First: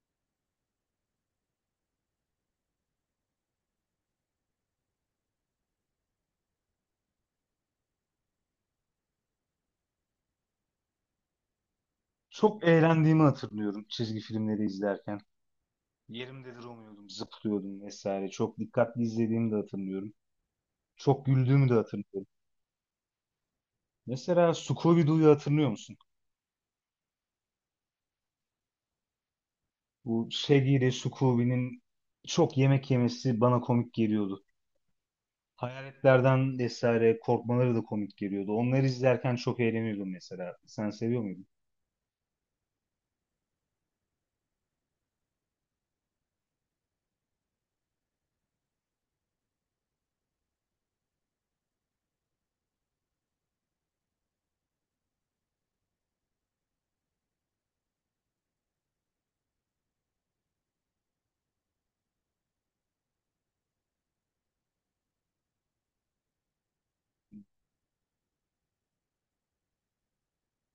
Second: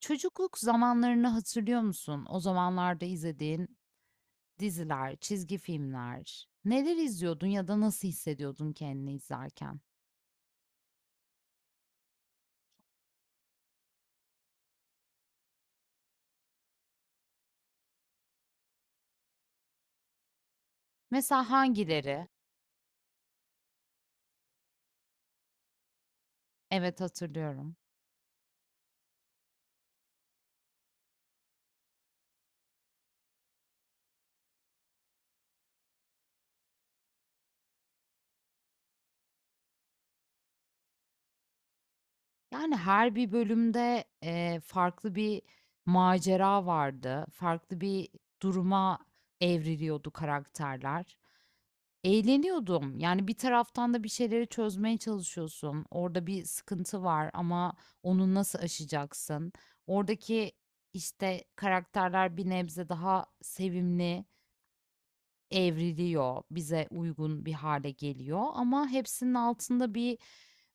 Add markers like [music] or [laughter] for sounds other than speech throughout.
Çocukluk zamanlarını hatırlıyor musun? O zamanlarda izlediğin diziler, çizgi filmler. Neler izliyordun ya da nasıl hissediyordun kendini izlerken? Çok eğlendiğimi hatırlıyorum çizgi filmleri izlerken. Yerimde duramıyordum, zıplıyordum vesaire. Çok dikkatli izlediğimi de hatırlıyorum. Çok Mesela güldüğümü de hatırlıyorum. hangileri? Mesela Scooby-Doo'yu hatırlıyor musun? Evet hatırlıyorum. Bu Shaggy ile Scooby'nin çok yemek yemesi bana komik geliyordu. Hayaletlerden vesaire korkmaları da komik geliyordu. Onları izlerken çok eğleniyordum mesela. Sen seviyor muydun? Yani her bir bölümde farklı bir macera vardı. Farklı bir duruma evriliyordu karakterler. Eğleniyordum. Yani bir taraftan da bir şeyleri çözmeye çalışıyorsun. Orada bir sıkıntı var ama onu nasıl aşacaksın? Oradaki işte karakterler bir nebze daha sevimli. Evriliyor, bize uygun bir hale geliyor ama hepsinin altında bir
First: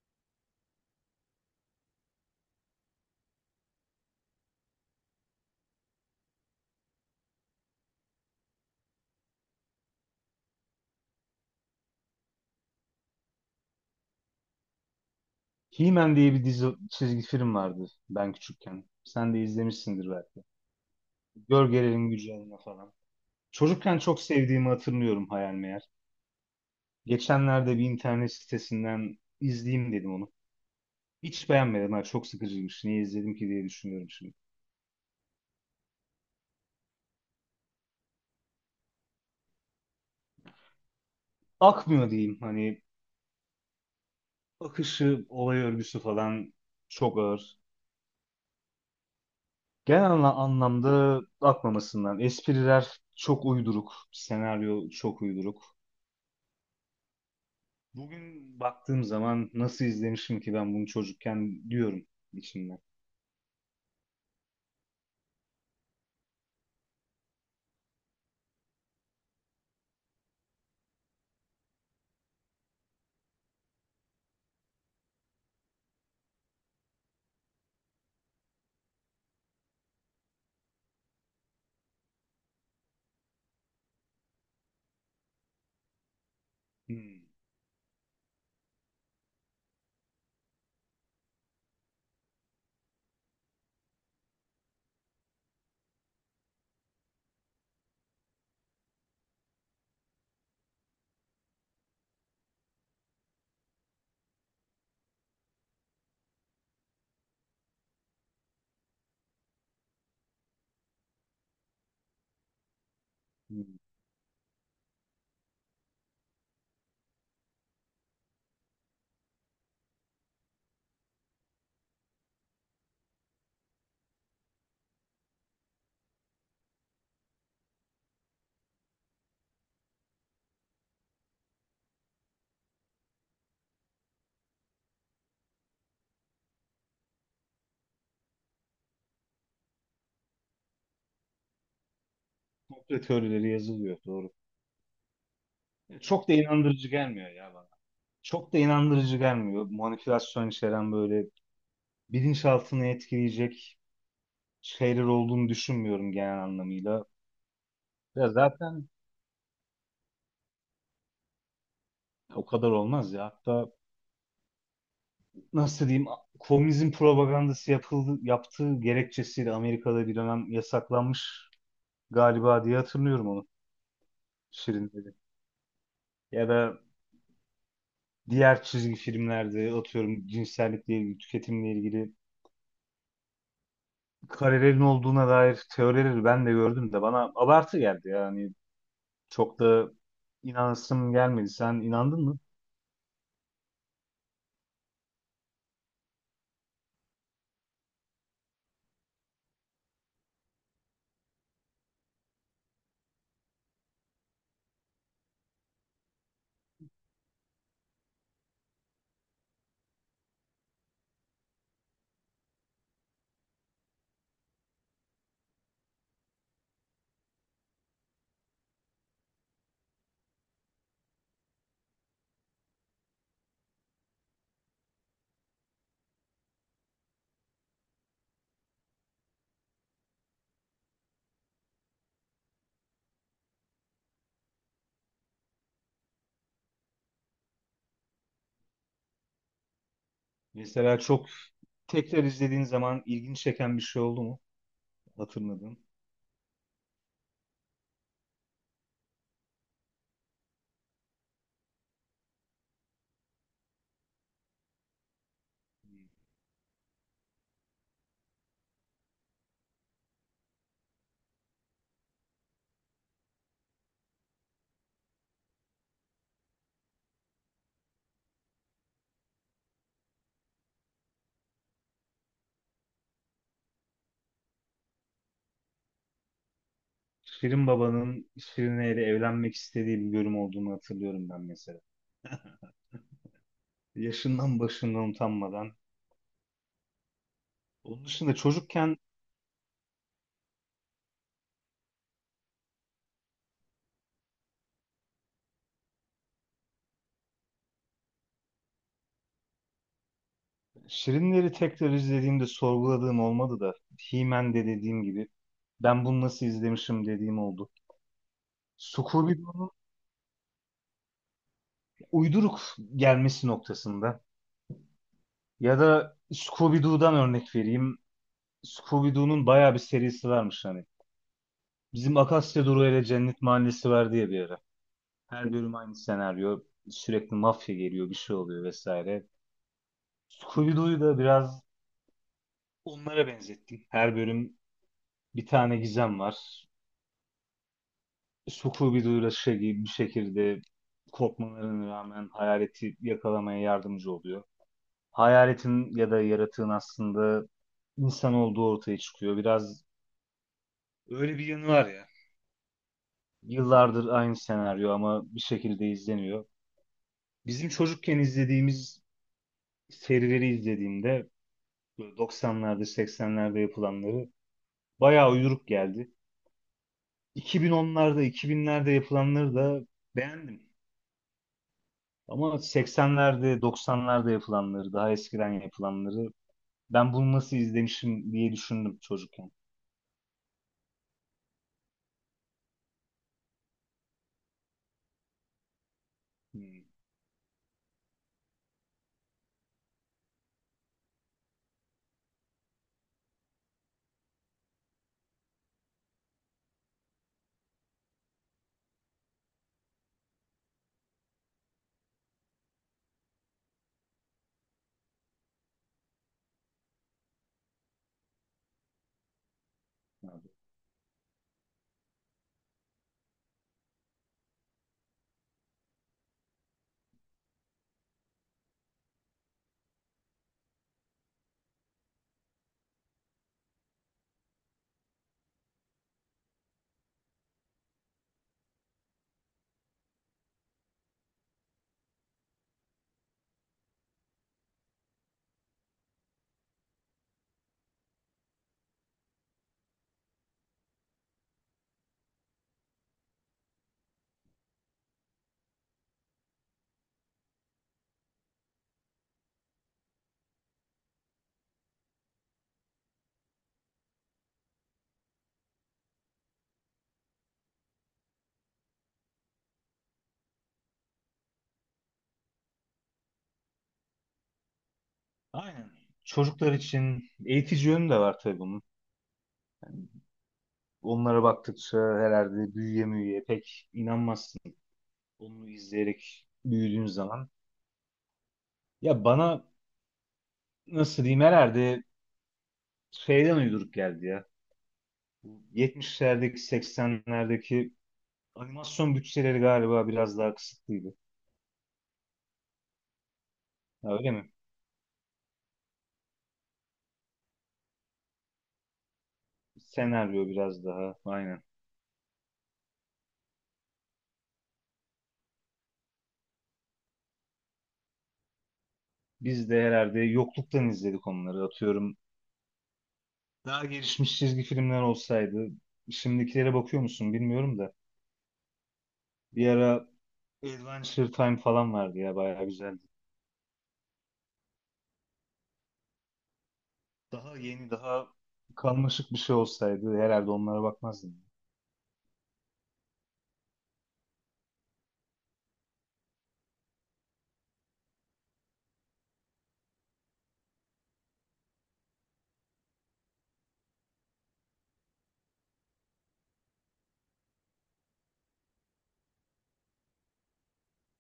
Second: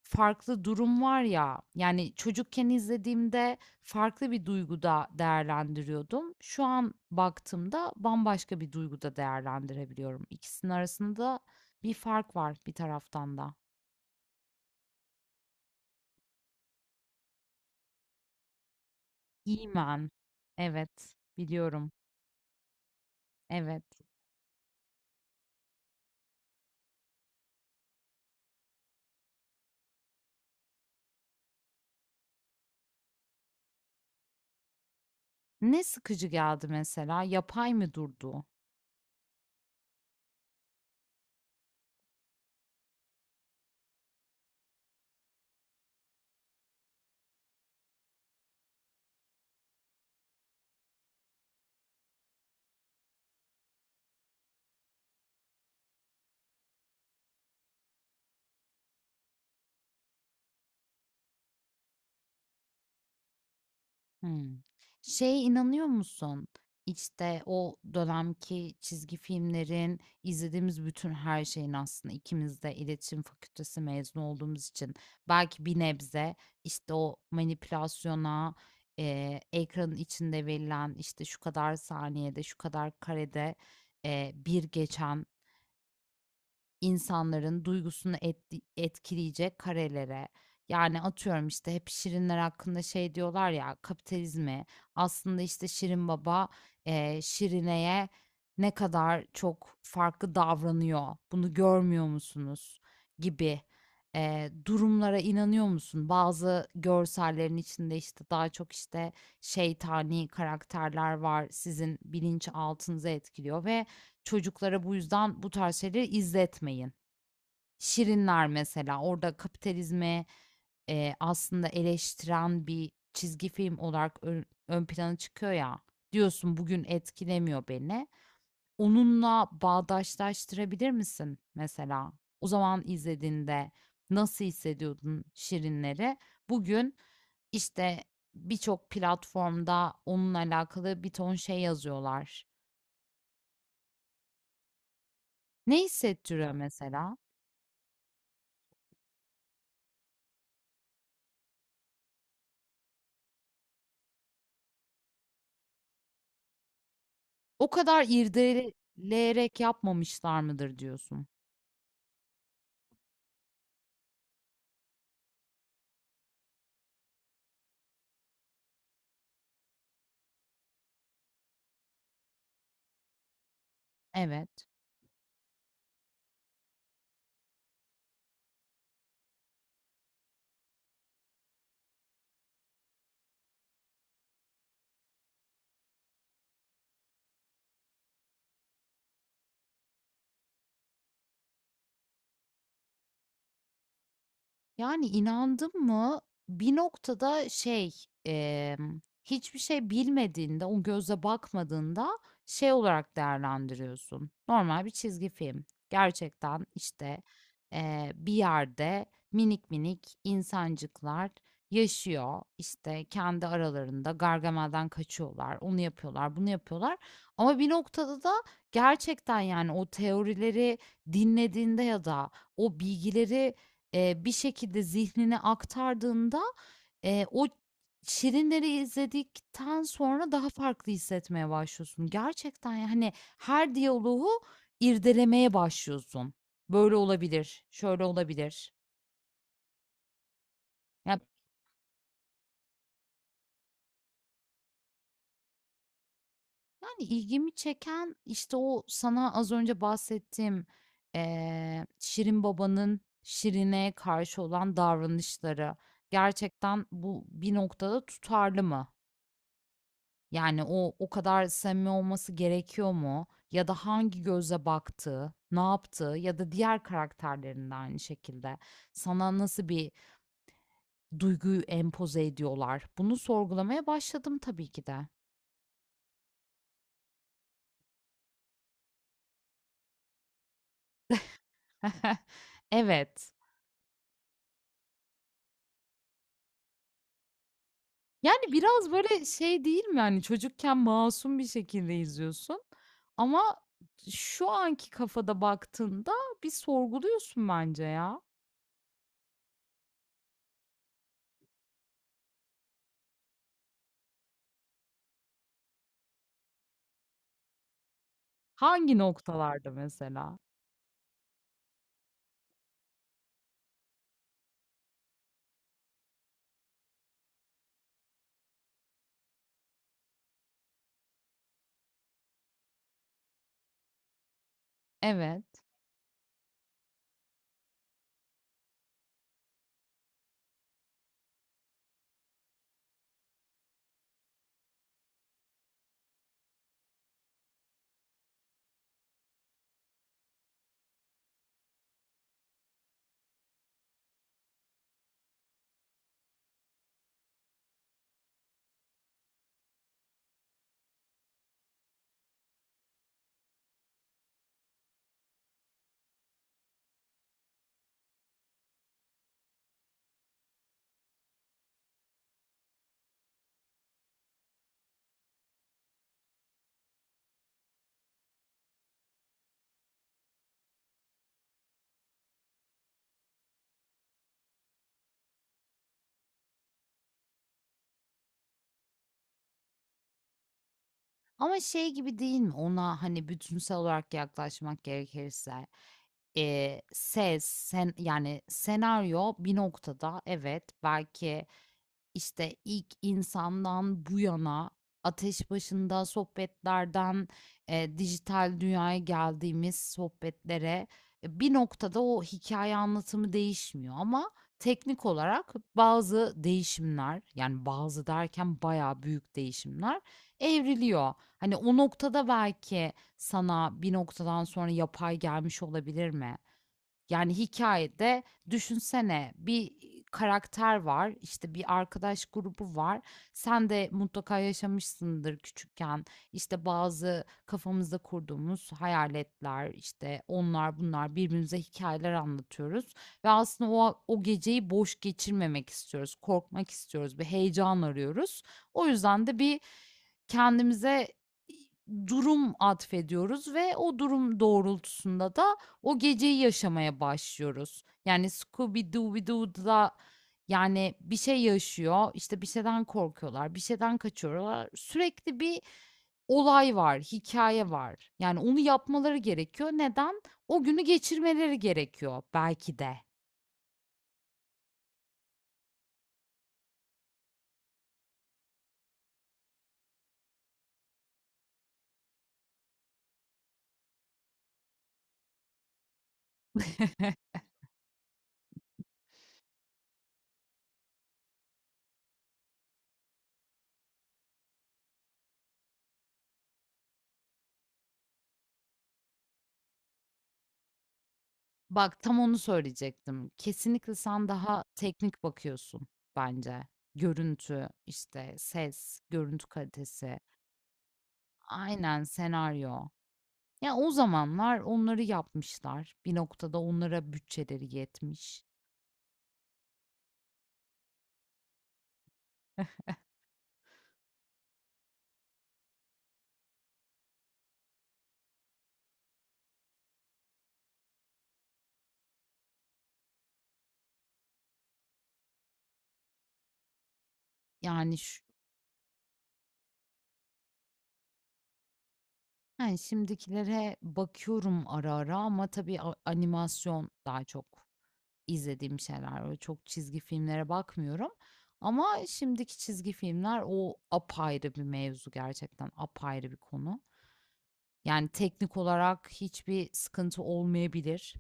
farklı durum var ya. Yani çocukken izlediğimde farklı bir duyguda değerlendiriyordum. Şu an baktığımda bambaşka bir duyguda değerlendirebiliyorum. İkisinin arasında bir fark var bir taraftan da. He-Man diye bir dizi çizgi film vardı ben küçükken. Sen de İmen. izlemişsindir belki. Evet, biliyorum. Gölgelerin gücü adına falan. Evet. Çocukken çok sevdiğimi hatırlıyorum hayal meğer. Geçenlerde bir internet sitesinden izleyeyim dedim onu. Hiç beğenmedim. Ha, çok sıkıcıymış. Niye izledim ki diye düşünüyorum şimdi. Ne sıkıcı geldi mesela? Yapay mı durdu? Akmıyor diyeyim. Hani akışı, olay örgüsü falan çok ağır. Genel anlamda akmamasından. Espriler çok uyduruk. Senaryo çok uyduruk. Bugün baktığım zaman nasıl izlemişim ki ben bunu çocukken diyorum içimden. Hımm. Şeye inanıyor musun? İşte, o dönemki çizgi filmlerin, izlediğimiz bütün her şeyin aslında ikimiz de iletişim fakültesi mezunu olduğumuz için belki bir nebze, işte, o manipülasyona, ekranın içinde verilen, işte, şu kadar saniyede, şu kadar karede, bir geçen Hmm. insanların duygusunu etkileyecek karelere, yani atıyorum işte hep şirinler hakkında şey diyorlar ya kapitalizmi aslında işte Şirin Baba Şirine'ye ne kadar çok farklı davranıyor bunu görmüyor musunuz gibi durumlara inanıyor musun? Bazı görsellerin içinde işte daha çok işte şeytani karakterler var sizin bilinç altınızı etkiliyor hmm. ve Çocuklara bu yüzden bu tarz şeyleri izletmeyin. Şirinler mesela orada kapitalizmi, aslında eleştiren bir çizgi film olarak ön plana çıkıyor ya. Diyorsun bugün etkilemiyor beni. Onunla bağdaşlaştırabilir misin mesela? O zaman izlediğinde nasıl hissediyordun Şirinleri? Bugün, işte, birçok platformda onunla alakalı bir ton şey yazıyorlar. Komplo teorileri yazılıyor. Doğru. Ne Çok da hissettiriyor inandırıcı mesela? gelmiyor ya bana. Çok da inandırıcı gelmiyor. Manipülasyon içeren böyle bilinçaltını etkileyecek şeyler olduğunu düşünmüyorum genel anlamıyla. O kadar Ya zaten irdeleyerek yapmamışlar mıdır diyorsun? o kadar olmaz ya. Hatta nasıl diyeyim, komünizm propagandası yapıldı, yaptığı gerekçesiyle Amerika'da bir dönem yasaklanmış galiba diye hatırlıyorum onu Evet. Şirin dedi. Ya da diğer çizgi filmlerde atıyorum cinsellikle ilgili, tüketimle ilgili karelerin olduğuna dair teorileri ben de gördüm de bana abartı geldi yani çok da inanasım gelmedi. Sen inandın mı? Yani, inandım mı, bir noktada şey, hiçbir şey bilmediğinde, o göze bakmadığında şey olarak değerlendiriyorsun, normal bir çizgi film. Gerçekten, işte, bir yerde minik minik insancıklar yaşıyor, işte, kendi aralarında Gargamel'den kaçıyorlar, onu yapıyorlar, bunu yapıyorlar ama bir noktada da gerçekten, yani, o teorileri dinlediğinde ya da o bilgileri bir şekilde zihnine aktardığında, o Şirinleri izledikten sonra daha farklı hissetmeye başlıyorsun. Gerçekten, yani her diyaloğu irdelemeye başlıyorsun. Böyle olabilir, şöyle olabilir. Mesela Ya, çok tekrar izlediğin zaman ilginç çeken bir şey oldu mu? Hatırladın. yani, ilgimi çeken, işte, o sana az önce bahsettiğim, Şirin Baba'nın Şirin'e karşı olan davranışları. Gerçekten bu bir noktada tutarlı mı? Yani o kadar samimi olması gerekiyor mu? Ya da hangi gözle baktığı, ne yaptı ya da diğer karakterlerinde aynı şekilde sana nasıl bir duyguyu empoze ediyorlar? Bunu sorgulamaya başladım tabii ki de. Şirin Baba'nın Şirine ile evlenmek istediği bir bölüm olduğunu hatırlıyorum ben mesela. [laughs] Evet. Yaşından başından utanmadan. Onun dışında Yani biraz çocukken böyle şey değil mi? Yani çocukken masum bir şekilde izliyorsun ama şu anki kafada baktığında bir sorguluyorsun bence ya. Şirinleri tekrar izlediğimde sorguladığım olmadı da He-Man'de dediğim gibi ben bunu nasıl izlemişim dediğim oldu. Hangi Scooby noktalarda mesela? uyduruk gelmesi noktasında. Ya da Scooby-Doo'dan örnek vereyim. Scooby-Doo'nun bayağı bir serisi varmış hani. Bizim Akasya Durağı ile Cennet Mahallesi var diye bir ara. Evet. Her bölüm aynı senaryo. Sürekli mafya geliyor, bir şey oluyor vesaire. Scooby-Doo'yu da biraz onlara benzettim. Her bölüm bir tane gizem var. Scooby-Doo'yla Shaggy bir şekilde korkmalarına rağmen hayaleti yakalamaya yardımcı oluyor. Hayaletin ya da yaratığın aslında insan olduğu ortaya çıkıyor. Biraz öyle bir yanı var ya. Yıllardır aynı senaryo ama bir şekilde izleniyor. Bizim çocukken izlediğimiz serileri izlediğimde böyle 90'larda 80'lerde yapılanları bayağı uyduruk geldi. 2010'larda 2000'lerde yapılanları da beğendim. Ama 80'lerde 90'larda yapılanları daha eskiden yapılanları ben bunu nasıl izlemişim diye düşündüm çocukken. Ama şey gibi değil mi? Ona, hani, bütünsel olarak yaklaşmak gerekirse, Hmm. ses, sen yani senaryo bir noktada evet belki işte ilk insandan bu yana ateş başında sohbetlerden, dijital dünyaya geldiğimiz sohbetlere, bir noktada o hikaye anlatımı değişmiyor ama teknik olarak bazı değişimler, yani bazı derken bayağı büyük değişimler Evet. evriliyor. Hani o noktada belki sana bir noktadan sonra yapay gelmiş olabilir mi? Yani hikayede düşünsene bir karakter var, işte, bir arkadaş grubu var. Sen de mutlaka yaşamışsındır küçükken. İşte, bazı kafamızda kurduğumuz hayaletler, işte, onlar bunlar birbirimize hikayeler anlatıyoruz ve aslında o geceyi boş geçirmemek istiyoruz, korkmak istiyoruz, bir heyecan arıyoruz. O yüzden de bir Kendimize durum atfediyoruz ve o durum doğrultusunda da o geceyi yaşamaya başlıyoruz. Yani Scooby-Dooby-Doo'da, yani bir şey yaşıyor, işte, bir şeyden korkuyorlar, bir şeyden kaçıyorlar. Sürekli bir olay var, hikaye var. Yani onu yapmaları gerekiyor. Neden? O günü geçirmeleri gerekiyor belki de. Aynen. Çocuklar için eğitici yönü de var tabii bunun. Onlara baktıkça herhalde büyüye müyüye pek inanmazsın. Onu izleyerek büyüdüğün [laughs] zaman. Ya bana nasıl diyeyim herhalde şeyden uyduruk geldi ya. Bu 70'lerdeki 80'lerdeki animasyon bütçeleri galiba biraz daha kısıtlıydı. Bak, tam onu söyleyecektim. Kesinlikle Ha, sen öyle mi? daha teknik bakıyorsun bence. Görüntü, işte ses, görüntü kalitesi. Senaryo biraz daha aynen. Aynen, senaryo. Ya, o zamanlar onları yapmışlar. Bir noktada onlara bütçeleri yetmiş. Biz de herhalde yokluktan izledik onları atıyorum. Daha gelişmiş çizgi filmler olsaydı, şimdikilere bakıyor musun bilmiyorum da. Bir ara Adventure Time falan vardı ya, bayağı güzeldi. Daha yeni Yani, şu daha karmaşık bir şey olsaydı herhalde onlara bakmazdım. yani, şimdikilere bakıyorum ara ara ama tabii animasyon daha çok izlediğim şeyler var. Çok çizgi filmlere bakmıyorum ama şimdiki çizgi filmler o apayrı bir mevzu gerçekten, apayrı bir konu. Yani teknik olarak hiçbir sıkıntı olmayabilir.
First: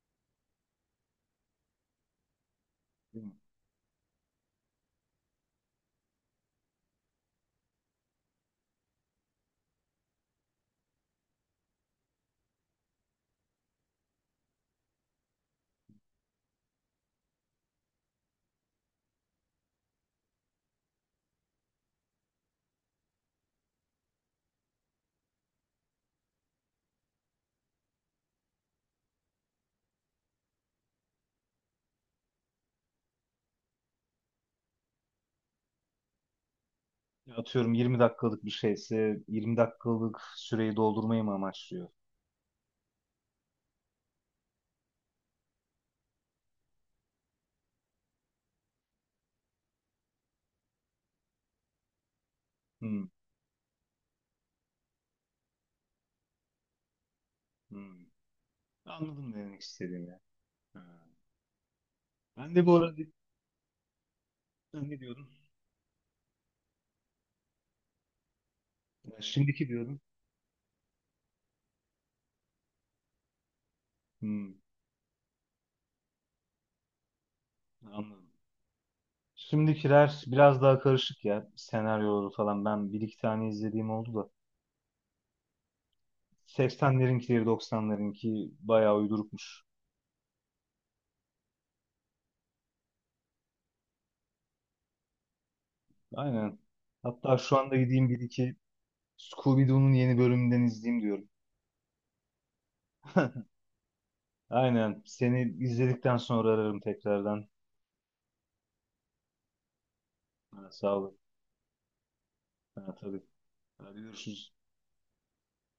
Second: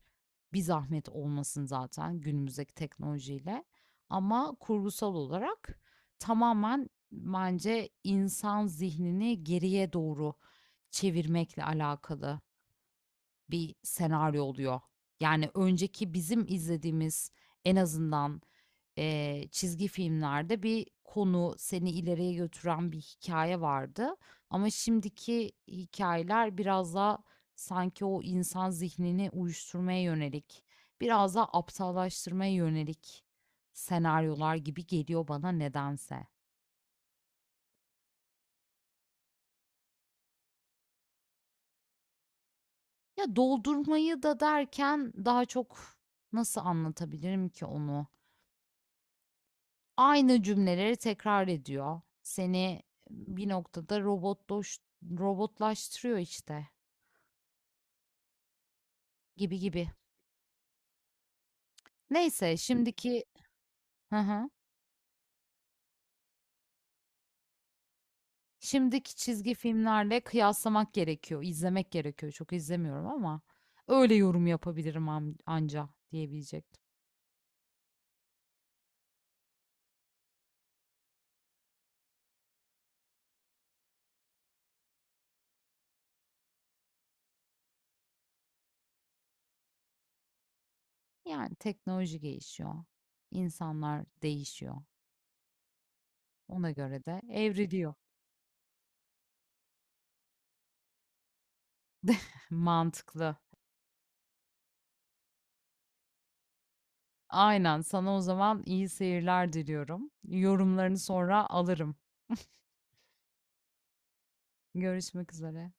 Bir zahmet olmasın zaten günümüzdeki Değil mi? teknolojiyle. Ama kurgusal olarak tamamen bence insan zihnini geriye doğru çevirmekle alakalı bir senaryo oluyor. Yani önceki bizim izlediğimiz en azından çizgi filmlerde bir konu seni ileriye götüren bir hikaye vardı. Ama şimdiki hikayeler biraz daha sanki o insan zihnini uyuşturmaya yönelik, biraz daha aptallaştırmaya yönelik senaryolar gibi geliyor bana nedense. Ya atıyorum 20 dakikalık bir şeyse 20 dakikalık süreyi doldurmayı mı amaçlıyor? Ya doldurmayı da derken daha çok nasıl anlatabilirim ki onu? Aynı cümleleri tekrar ediyor. Seni Hmm. bir noktada robotlaştırıyor işte Hmm. Anladım ne gibi demek gibi. istediğini. Ha. Ben Neyse de bu arada şimdiki hı hı, ne diyordum? şimdiki Ya çizgi şimdiki diyordum. filmlerle kıyaslamak gerekiyor, izlemek gerekiyor. Çok izlemiyorum ama öyle yorum Hmm, yapabilirim anca diyebilecektim. anladım. Şimdikiler biraz daha karışık ya senaryoları falan. Ben bir iki tane izlediğim oldu da. 80'lerinkileri 90'larınki bayağı uydurukmuş. Yani teknoloji gelişiyor, insanlar değişiyor. Aynen. Ona göre de Hatta şu anda evriliyor. gideyim bir iki Scooby-Doo'nun yeni bölümünden izleyeyim diyorum. [laughs] Mantıklı. [laughs] Aynen. Seni izledikten sonra ararım tekrardan. Aynen. Sana o zaman iyi seyirler diliyorum. Ha, sağ Yorumlarını olun. sonra alırım. Ha, tabii. Hadi görüşürüz. Görüşmek üzere.